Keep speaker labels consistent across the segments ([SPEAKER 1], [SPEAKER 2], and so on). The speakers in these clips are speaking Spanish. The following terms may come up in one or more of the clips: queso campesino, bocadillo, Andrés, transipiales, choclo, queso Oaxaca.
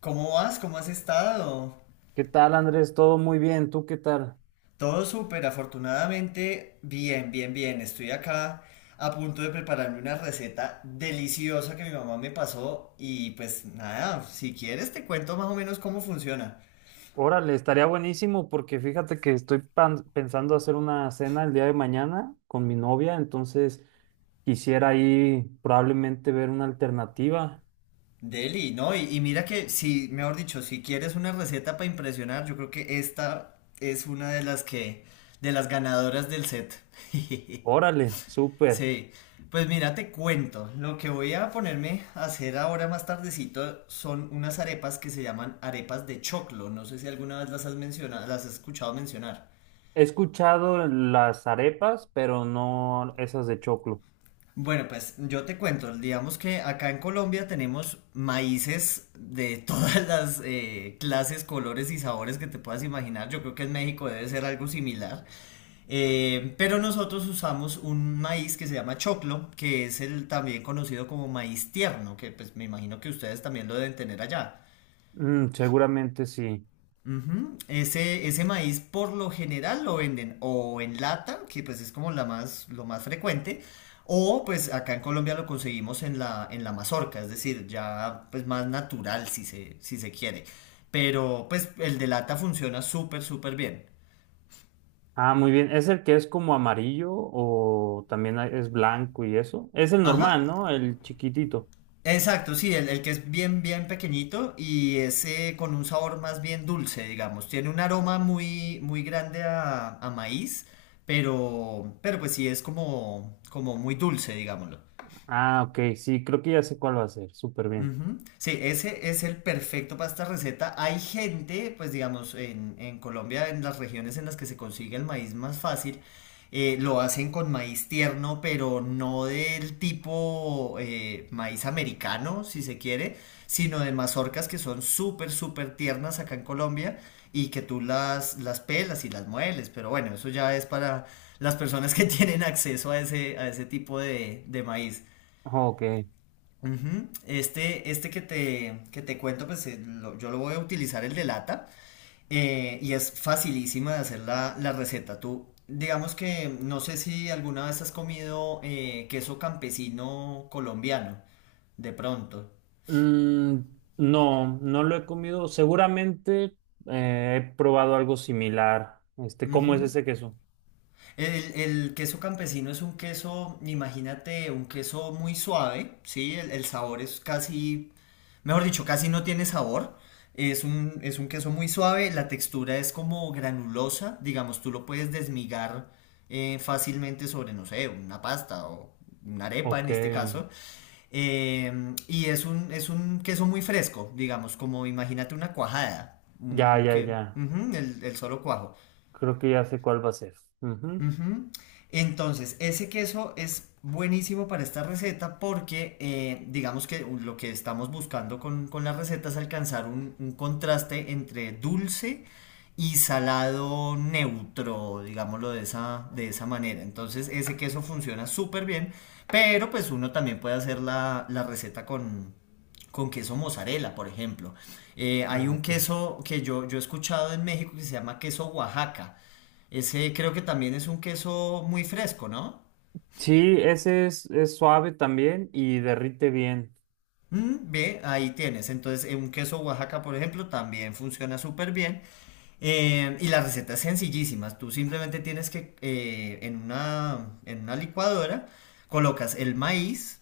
[SPEAKER 1] ¿Cómo vas? ¿Cómo has estado?
[SPEAKER 2] ¿Qué tal, Andrés? Todo muy bien. ¿Tú qué tal?
[SPEAKER 1] Todo súper, afortunadamente. Bien, bien, bien. Estoy acá a punto de prepararme una receta deliciosa que mi mamá me pasó. Y pues nada, si quieres te cuento más o menos cómo funciona.
[SPEAKER 2] Órale, estaría buenísimo porque fíjate que estoy pensando hacer una cena el día de mañana con mi novia, entonces quisiera ahí probablemente ver una alternativa.
[SPEAKER 1] Deli, ¿no? Y mira que, si, mejor dicho, si quieres una receta para impresionar, yo creo que esta es una de las que, de las ganadoras del set.
[SPEAKER 2] Órale, súper.
[SPEAKER 1] Sí, pues mira, te cuento, lo que voy a ponerme a hacer ahora más tardecito son unas arepas que se llaman arepas de choclo, no sé si alguna vez las has mencionado, las has escuchado mencionar.
[SPEAKER 2] He escuchado las arepas, pero no esas de choclo.
[SPEAKER 1] Bueno, pues yo te cuento, digamos que acá en Colombia tenemos maíces de todas las clases, colores y sabores que te puedas imaginar, yo creo que en México debe ser algo similar. Pero nosotros usamos un maíz que se llama choclo, que es el también conocido como maíz tierno, que pues me imagino que ustedes también lo deben tener allá.
[SPEAKER 2] Mm, seguramente sí.
[SPEAKER 1] Ujú. Ese maíz por lo general lo venden o en lata, que pues es como la más, lo más frecuente, o pues acá en Colombia lo conseguimos en la mazorca, es decir, ya pues más natural si se, si se quiere. Pero pues el de lata funciona súper, súper bien.
[SPEAKER 2] Ah, muy bien. ¿Es el que es como amarillo o también es blanco y eso? Es el
[SPEAKER 1] Ajá,
[SPEAKER 2] normal, ¿no? El chiquitito.
[SPEAKER 1] exacto, sí, el que es bien, bien pequeñito y es con un sabor más bien dulce, digamos. Tiene un aroma muy, muy grande a maíz, pero pues sí es como muy dulce, digámoslo.
[SPEAKER 2] Ah, ok, sí, creo que ya sé cuál va a ser, súper bien.
[SPEAKER 1] Ujú. Sí, ese es el perfecto para esta receta. Hay gente, pues digamos, en Colombia, en las regiones en las que se consigue el maíz más fácil, lo hacen con maíz tierno, pero no del tipo maíz americano, si se quiere, sino de mazorcas que son súper, súper tiernas acá en Colombia y que tú las pelas y las mueles. Pero bueno, eso ya es para las personas que tienen acceso a ese tipo de maíz.
[SPEAKER 2] Ok.
[SPEAKER 1] Ujú. Este que te cuento, pues yo lo voy a utilizar el de lata y es facilísima de hacer la, la receta. Tú, digamos que no sé si alguna vez has comido queso campesino colombiano, de pronto.
[SPEAKER 2] Mm, no, no lo he comido. Seguramente he probado algo similar. Este, ¿cómo es
[SPEAKER 1] Ujú.
[SPEAKER 2] ese queso?
[SPEAKER 1] El queso campesino es un queso, imagínate, un queso muy suave, ¿sí? El sabor es casi, mejor dicho, casi no tiene sabor. Es un queso muy suave, la textura es como granulosa, digamos, tú lo puedes desmigar fácilmente sobre, no sé, una pasta o una arepa
[SPEAKER 2] Ok,
[SPEAKER 1] en este caso. Y es un queso muy fresco, digamos, como imagínate una cuajada.
[SPEAKER 2] ya, ya, ya.
[SPEAKER 1] Ujú. El solo cuajo.
[SPEAKER 2] Creo que ya sé cuál va a ser. Ujú.
[SPEAKER 1] Ujú. Entonces, ese queso es buenísimo para esta receta porque digamos que lo que estamos buscando con la receta es alcanzar un contraste entre dulce y salado neutro, digámoslo de esa manera. Entonces, ese queso funciona súper bien, pero pues uno también puede hacer la, la receta con queso mozzarella, por ejemplo. Hay
[SPEAKER 2] Ah,
[SPEAKER 1] un
[SPEAKER 2] ok.
[SPEAKER 1] queso que yo he escuchado en México que se llama queso Oaxaca. Ese creo que también es un queso muy fresco, ¿no?
[SPEAKER 2] Sí, ese es suave también y derrite bien.
[SPEAKER 1] Mm, ve, ahí tienes. Entonces, un queso Oaxaca, por ejemplo, también funciona súper bien. Y la receta es sencillísima. Tú simplemente tienes que en una licuadora colocas el maíz,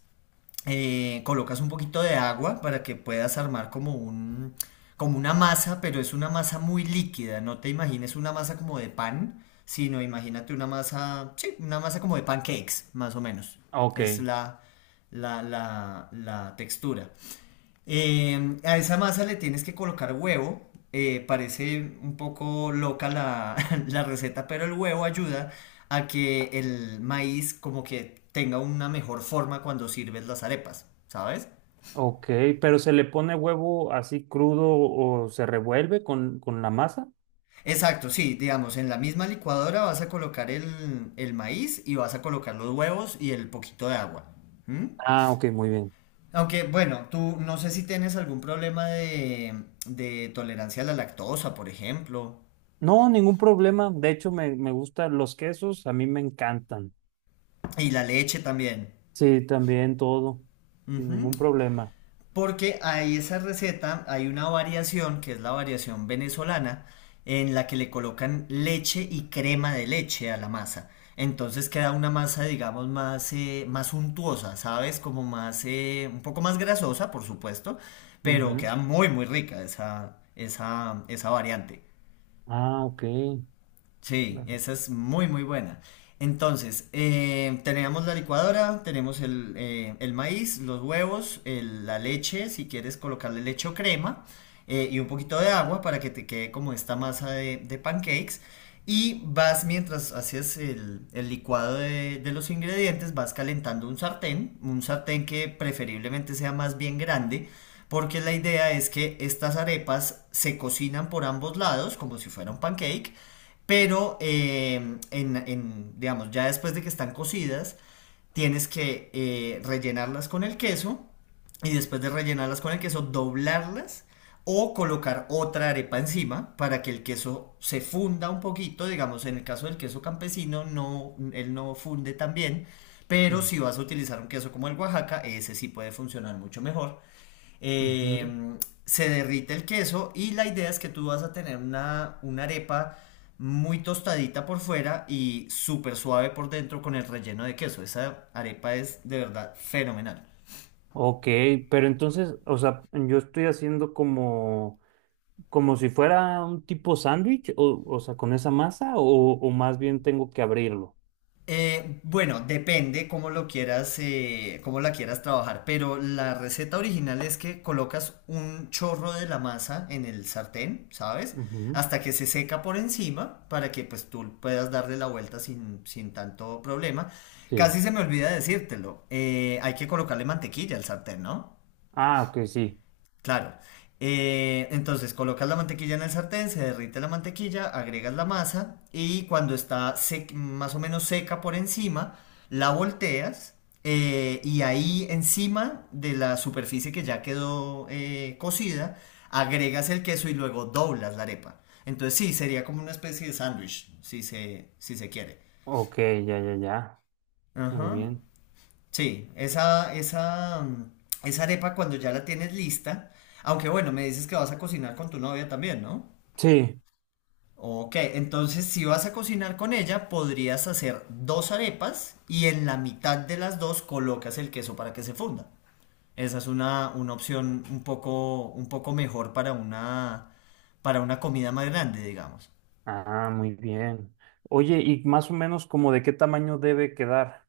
[SPEAKER 1] colocas un poquito de agua para que puedas armar como una masa, pero es una masa muy líquida. No te imagines una masa como de pan, sino imagínate una masa, sí, una masa como de pancakes, más o menos.
[SPEAKER 2] Ok,
[SPEAKER 1] Es la textura. A esa masa le tienes que colocar huevo. Parece un poco loca la, la receta, pero el huevo ayuda a que el maíz como que tenga una mejor forma cuando sirves las arepas, ¿sabes?
[SPEAKER 2] ok, pero ¿se le pone huevo así crudo o se revuelve con la masa?
[SPEAKER 1] Exacto, sí, digamos, en la misma licuadora vas a colocar el maíz y vas a colocar los huevos y el poquito de agua. ¿Mm?
[SPEAKER 2] Ah, ok, muy bien.
[SPEAKER 1] Aunque, bueno, tú no sé si tienes algún problema de tolerancia a la lactosa, por ejemplo,
[SPEAKER 2] No, ningún problema. De hecho, me gustan los quesos, a mí me encantan.
[SPEAKER 1] y la leche también.
[SPEAKER 2] Sí, también todo, sin
[SPEAKER 1] Ujú.
[SPEAKER 2] ningún problema.
[SPEAKER 1] Porque hay esa receta, hay una variación que es la variación venezolana, en la que le colocan leche y crema de leche a la masa. Entonces queda una masa, digamos, más, más untuosa, ¿sabes? Como más, un poco más grasosa, por supuesto, pero queda
[SPEAKER 2] Ujú.
[SPEAKER 1] muy, muy rica esa variante.
[SPEAKER 2] Ah, ok.
[SPEAKER 1] Sí,
[SPEAKER 2] Claro.
[SPEAKER 1] esa es muy, muy buena. Entonces, tenemos la licuadora, tenemos el maíz, los huevos, la leche, si quieres colocarle leche o crema, y un poquito de agua para que te quede como esta masa de pancakes. Y vas, mientras haces el licuado de los ingredientes, vas calentando un sartén que preferiblemente sea más bien grande, porque la idea es que estas arepas se cocinan por ambos lados, como si fuera un pancake pero, digamos, ya después de que están cocidas, tienes que rellenarlas con el queso y después de rellenarlas con el queso, doblarlas o colocar otra arepa encima para que el queso se funda un poquito. Digamos, en el caso del queso campesino, no, él no funde tan bien, pero
[SPEAKER 2] Mm,
[SPEAKER 1] si vas a utilizar un queso como el Oaxaca, ese sí puede funcionar mucho mejor.
[SPEAKER 2] ujú.
[SPEAKER 1] eh, Se derrite el queso y la idea es que tú vas a tener una arepa muy tostadita por fuera y súper suave por dentro con el relleno de queso. Esa arepa es de verdad fenomenal.
[SPEAKER 2] Ok, pero entonces, o sea, yo estoy haciendo como, como si fuera un tipo sándwich, o sea, con esa masa, o más bien tengo que abrirlo.
[SPEAKER 1] Bueno, depende cómo lo quieras, cómo la quieras trabajar, pero la receta original es que colocas un chorro de la masa en el sartén, ¿sabes?
[SPEAKER 2] Ujú.
[SPEAKER 1] Hasta que se seca por encima para que pues tú puedas darle la vuelta sin tanto problema.
[SPEAKER 2] Sí.
[SPEAKER 1] Casi se me olvida decírtelo, hay que colocarle mantequilla al sartén, ¿no?
[SPEAKER 2] Ah, ok, sí.
[SPEAKER 1] Claro. Entonces colocas la mantequilla en el sartén, se derrite la mantequilla, agregas la masa y cuando está más o menos seca por encima, la volteas y ahí encima de la superficie que ya quedó cocida, agregas el queso y luego doblas la arepa. Entonces sí, sería como una especie de sándwich, si se, si se quiere.
[SPEAKER 2] Ok, ya, ya, ya. Muy
[SPEAKER 1] Ajá.
[SPEAKER 2] bien.
[SPEAKER 1] Sí, esa arepa cuando ya la tienes lista, aunque bueno, me dices que vas a cocinar con tu novia también, ¿no?
[SPEAKER 2] Sí.
[SPEAKER 1] Ok, entonces si vas a cocinar con ella, podrías hacer dos arepas y en la mitad de las dos colocas el queso para que se funda. Esa es una opción un poco mejor para una comida más grande, digamos.
[SPEAKER 2] Ah, muy bien. Oye, y más o menos como de qué tamaño debe quedar.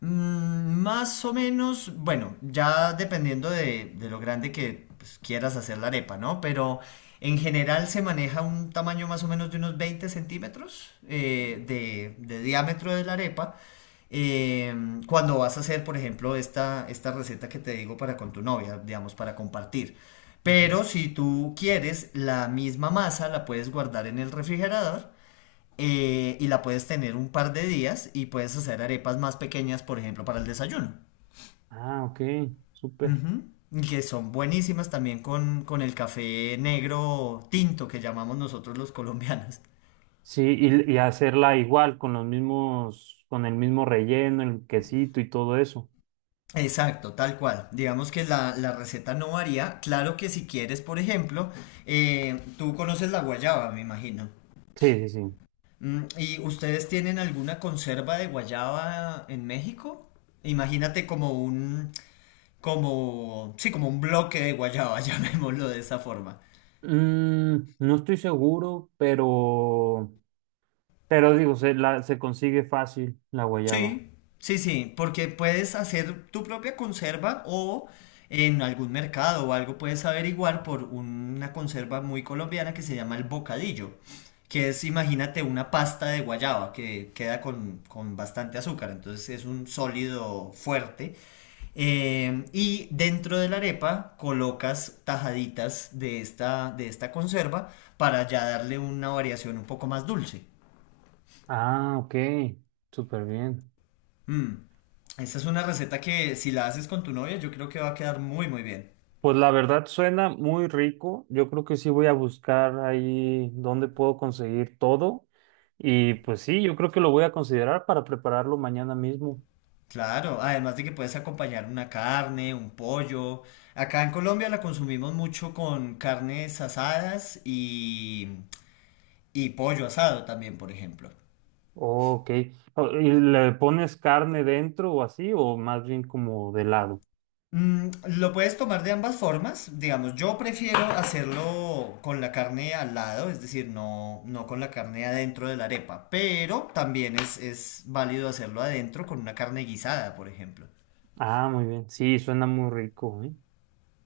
[SPEAKER 1] Más o menos, bueno, ya dependiendo de lo grande que pues, quieras hacer la arepa, ¿no? Pero en general se maneja un tamaño más o menos de unos 20 centímetros de diámetro de la arepa. eh, Cuando vas a hacer, por ejemplo, esta receta que te digo para con tu novia, digamos, para compartir.
[SPEAKER 2] Ujú.
[SPEAKER 1] Pero si tú quieres, la misma masa la puedes guardar en el refrigerador y la puedes tener un par de días y puedes hacer arepas más pequeñas, por ejemplo, para el desayuno.
[SPEAKER 2] Ah, ok, súper.
[SPEAKER 1] Ujú. Y que son buenísimas también con el café negro tinto que llamamos nosotros los colombianos.
[SPEAKER 2] Sí, y hacerla igual, con los mismos, con el mismo relleno, el quesito y todo eso.
[SPEAKER 1] Exacto, tal cual. Digamos que la receta no varía. Claro que si quieres, por ejemplo, tú conoces la guayaba, me imagino.
[SPEAKER 2] Sí, sí, sí.
[SPEAKER 1] ¿Y ustedes tienen alguna conserva de guayaba en México? Imagínate sí, como un bloque de guayaba, llamémoslo de esa forma.
[SPEAKER 2] Mm, no estoy seguro, pero digo, se, la, se consigue fácil la guayaba.
[SPEAKER 1] Sí, sí, sí, porque puedes hacer tu propia conserva o en algún mercado o algo puedes averiguar por una conserva muy colombiana que se llama el bocadillo, que es, imagínate, una pasta de guayaba que queda con bastante azúcar, entonces es un sólido fuerte. Y dentro de la arepa colocas tajaditas de esta conserva para ya darle una variación un poco más dulce.
[SPEAKER 2] Ah, ok, súper bien.
[SPEAKER 1] Mm, Esta es una receta que si la haces con tu novia yo creo que va a quedar muy muy bien.
[SPEAKER 2] Pues la verdad suena muy rico. Yo creo que sí voy a buscar ahí dónde puedo conseguir todo. Y pues sí, yo creo que lo voy a considerar para prepararlo mañana mismo.
[SPEAKER 1] Claro, además de que puedes acompañar una carne, un pollo. Acá en Colombia la consumimos mucho con carnes asadas y pollo asado también, por ejemplo.
[SPEAKER 2] Ok. Oh, ¿y le pones carne dentro o así? ¿O más bien como de lado?
[SPEAKER 1] Mm, lo puedes tomar de ambas formas, digamos, yo prefiero hacerlo con la carne al lado, es decir, no, no con la carne adentro de la arepa, pero también es válido hacerlo adentro con una carne guisada, por ejemplo.
[SPEAKER 2] Ah, muy bien. Sí, suena muy rico, ¿eh?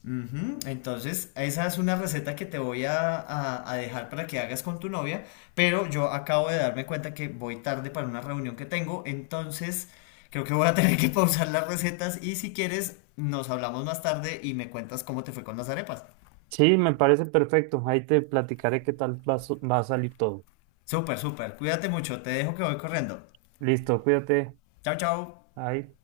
[SPEAKER 1] Ujú. Entonces, esa es una receta que te voy a dejar para que hagas con tu novia, pero yo acabo de darme cuenta que voy tarde para una reunión que tengo, entonces creo que voy a tener que pausar las recetas y si quieres, nos hablamos más tarde y me cuentas cómo te fue con las arepas.
[SPEAKER 2] Sí, me parece perfecto. Ahí te platicaré qué tal va, va a salir todo.
[SPEAKER 1] Súper, súper. Cuídate mucho. Te dejo que voy corriendo.
[SPEAKER 2] Listo, cuídate.
[SPEAKER 1] Chao, chao.
[SPEAKER 2] Bye.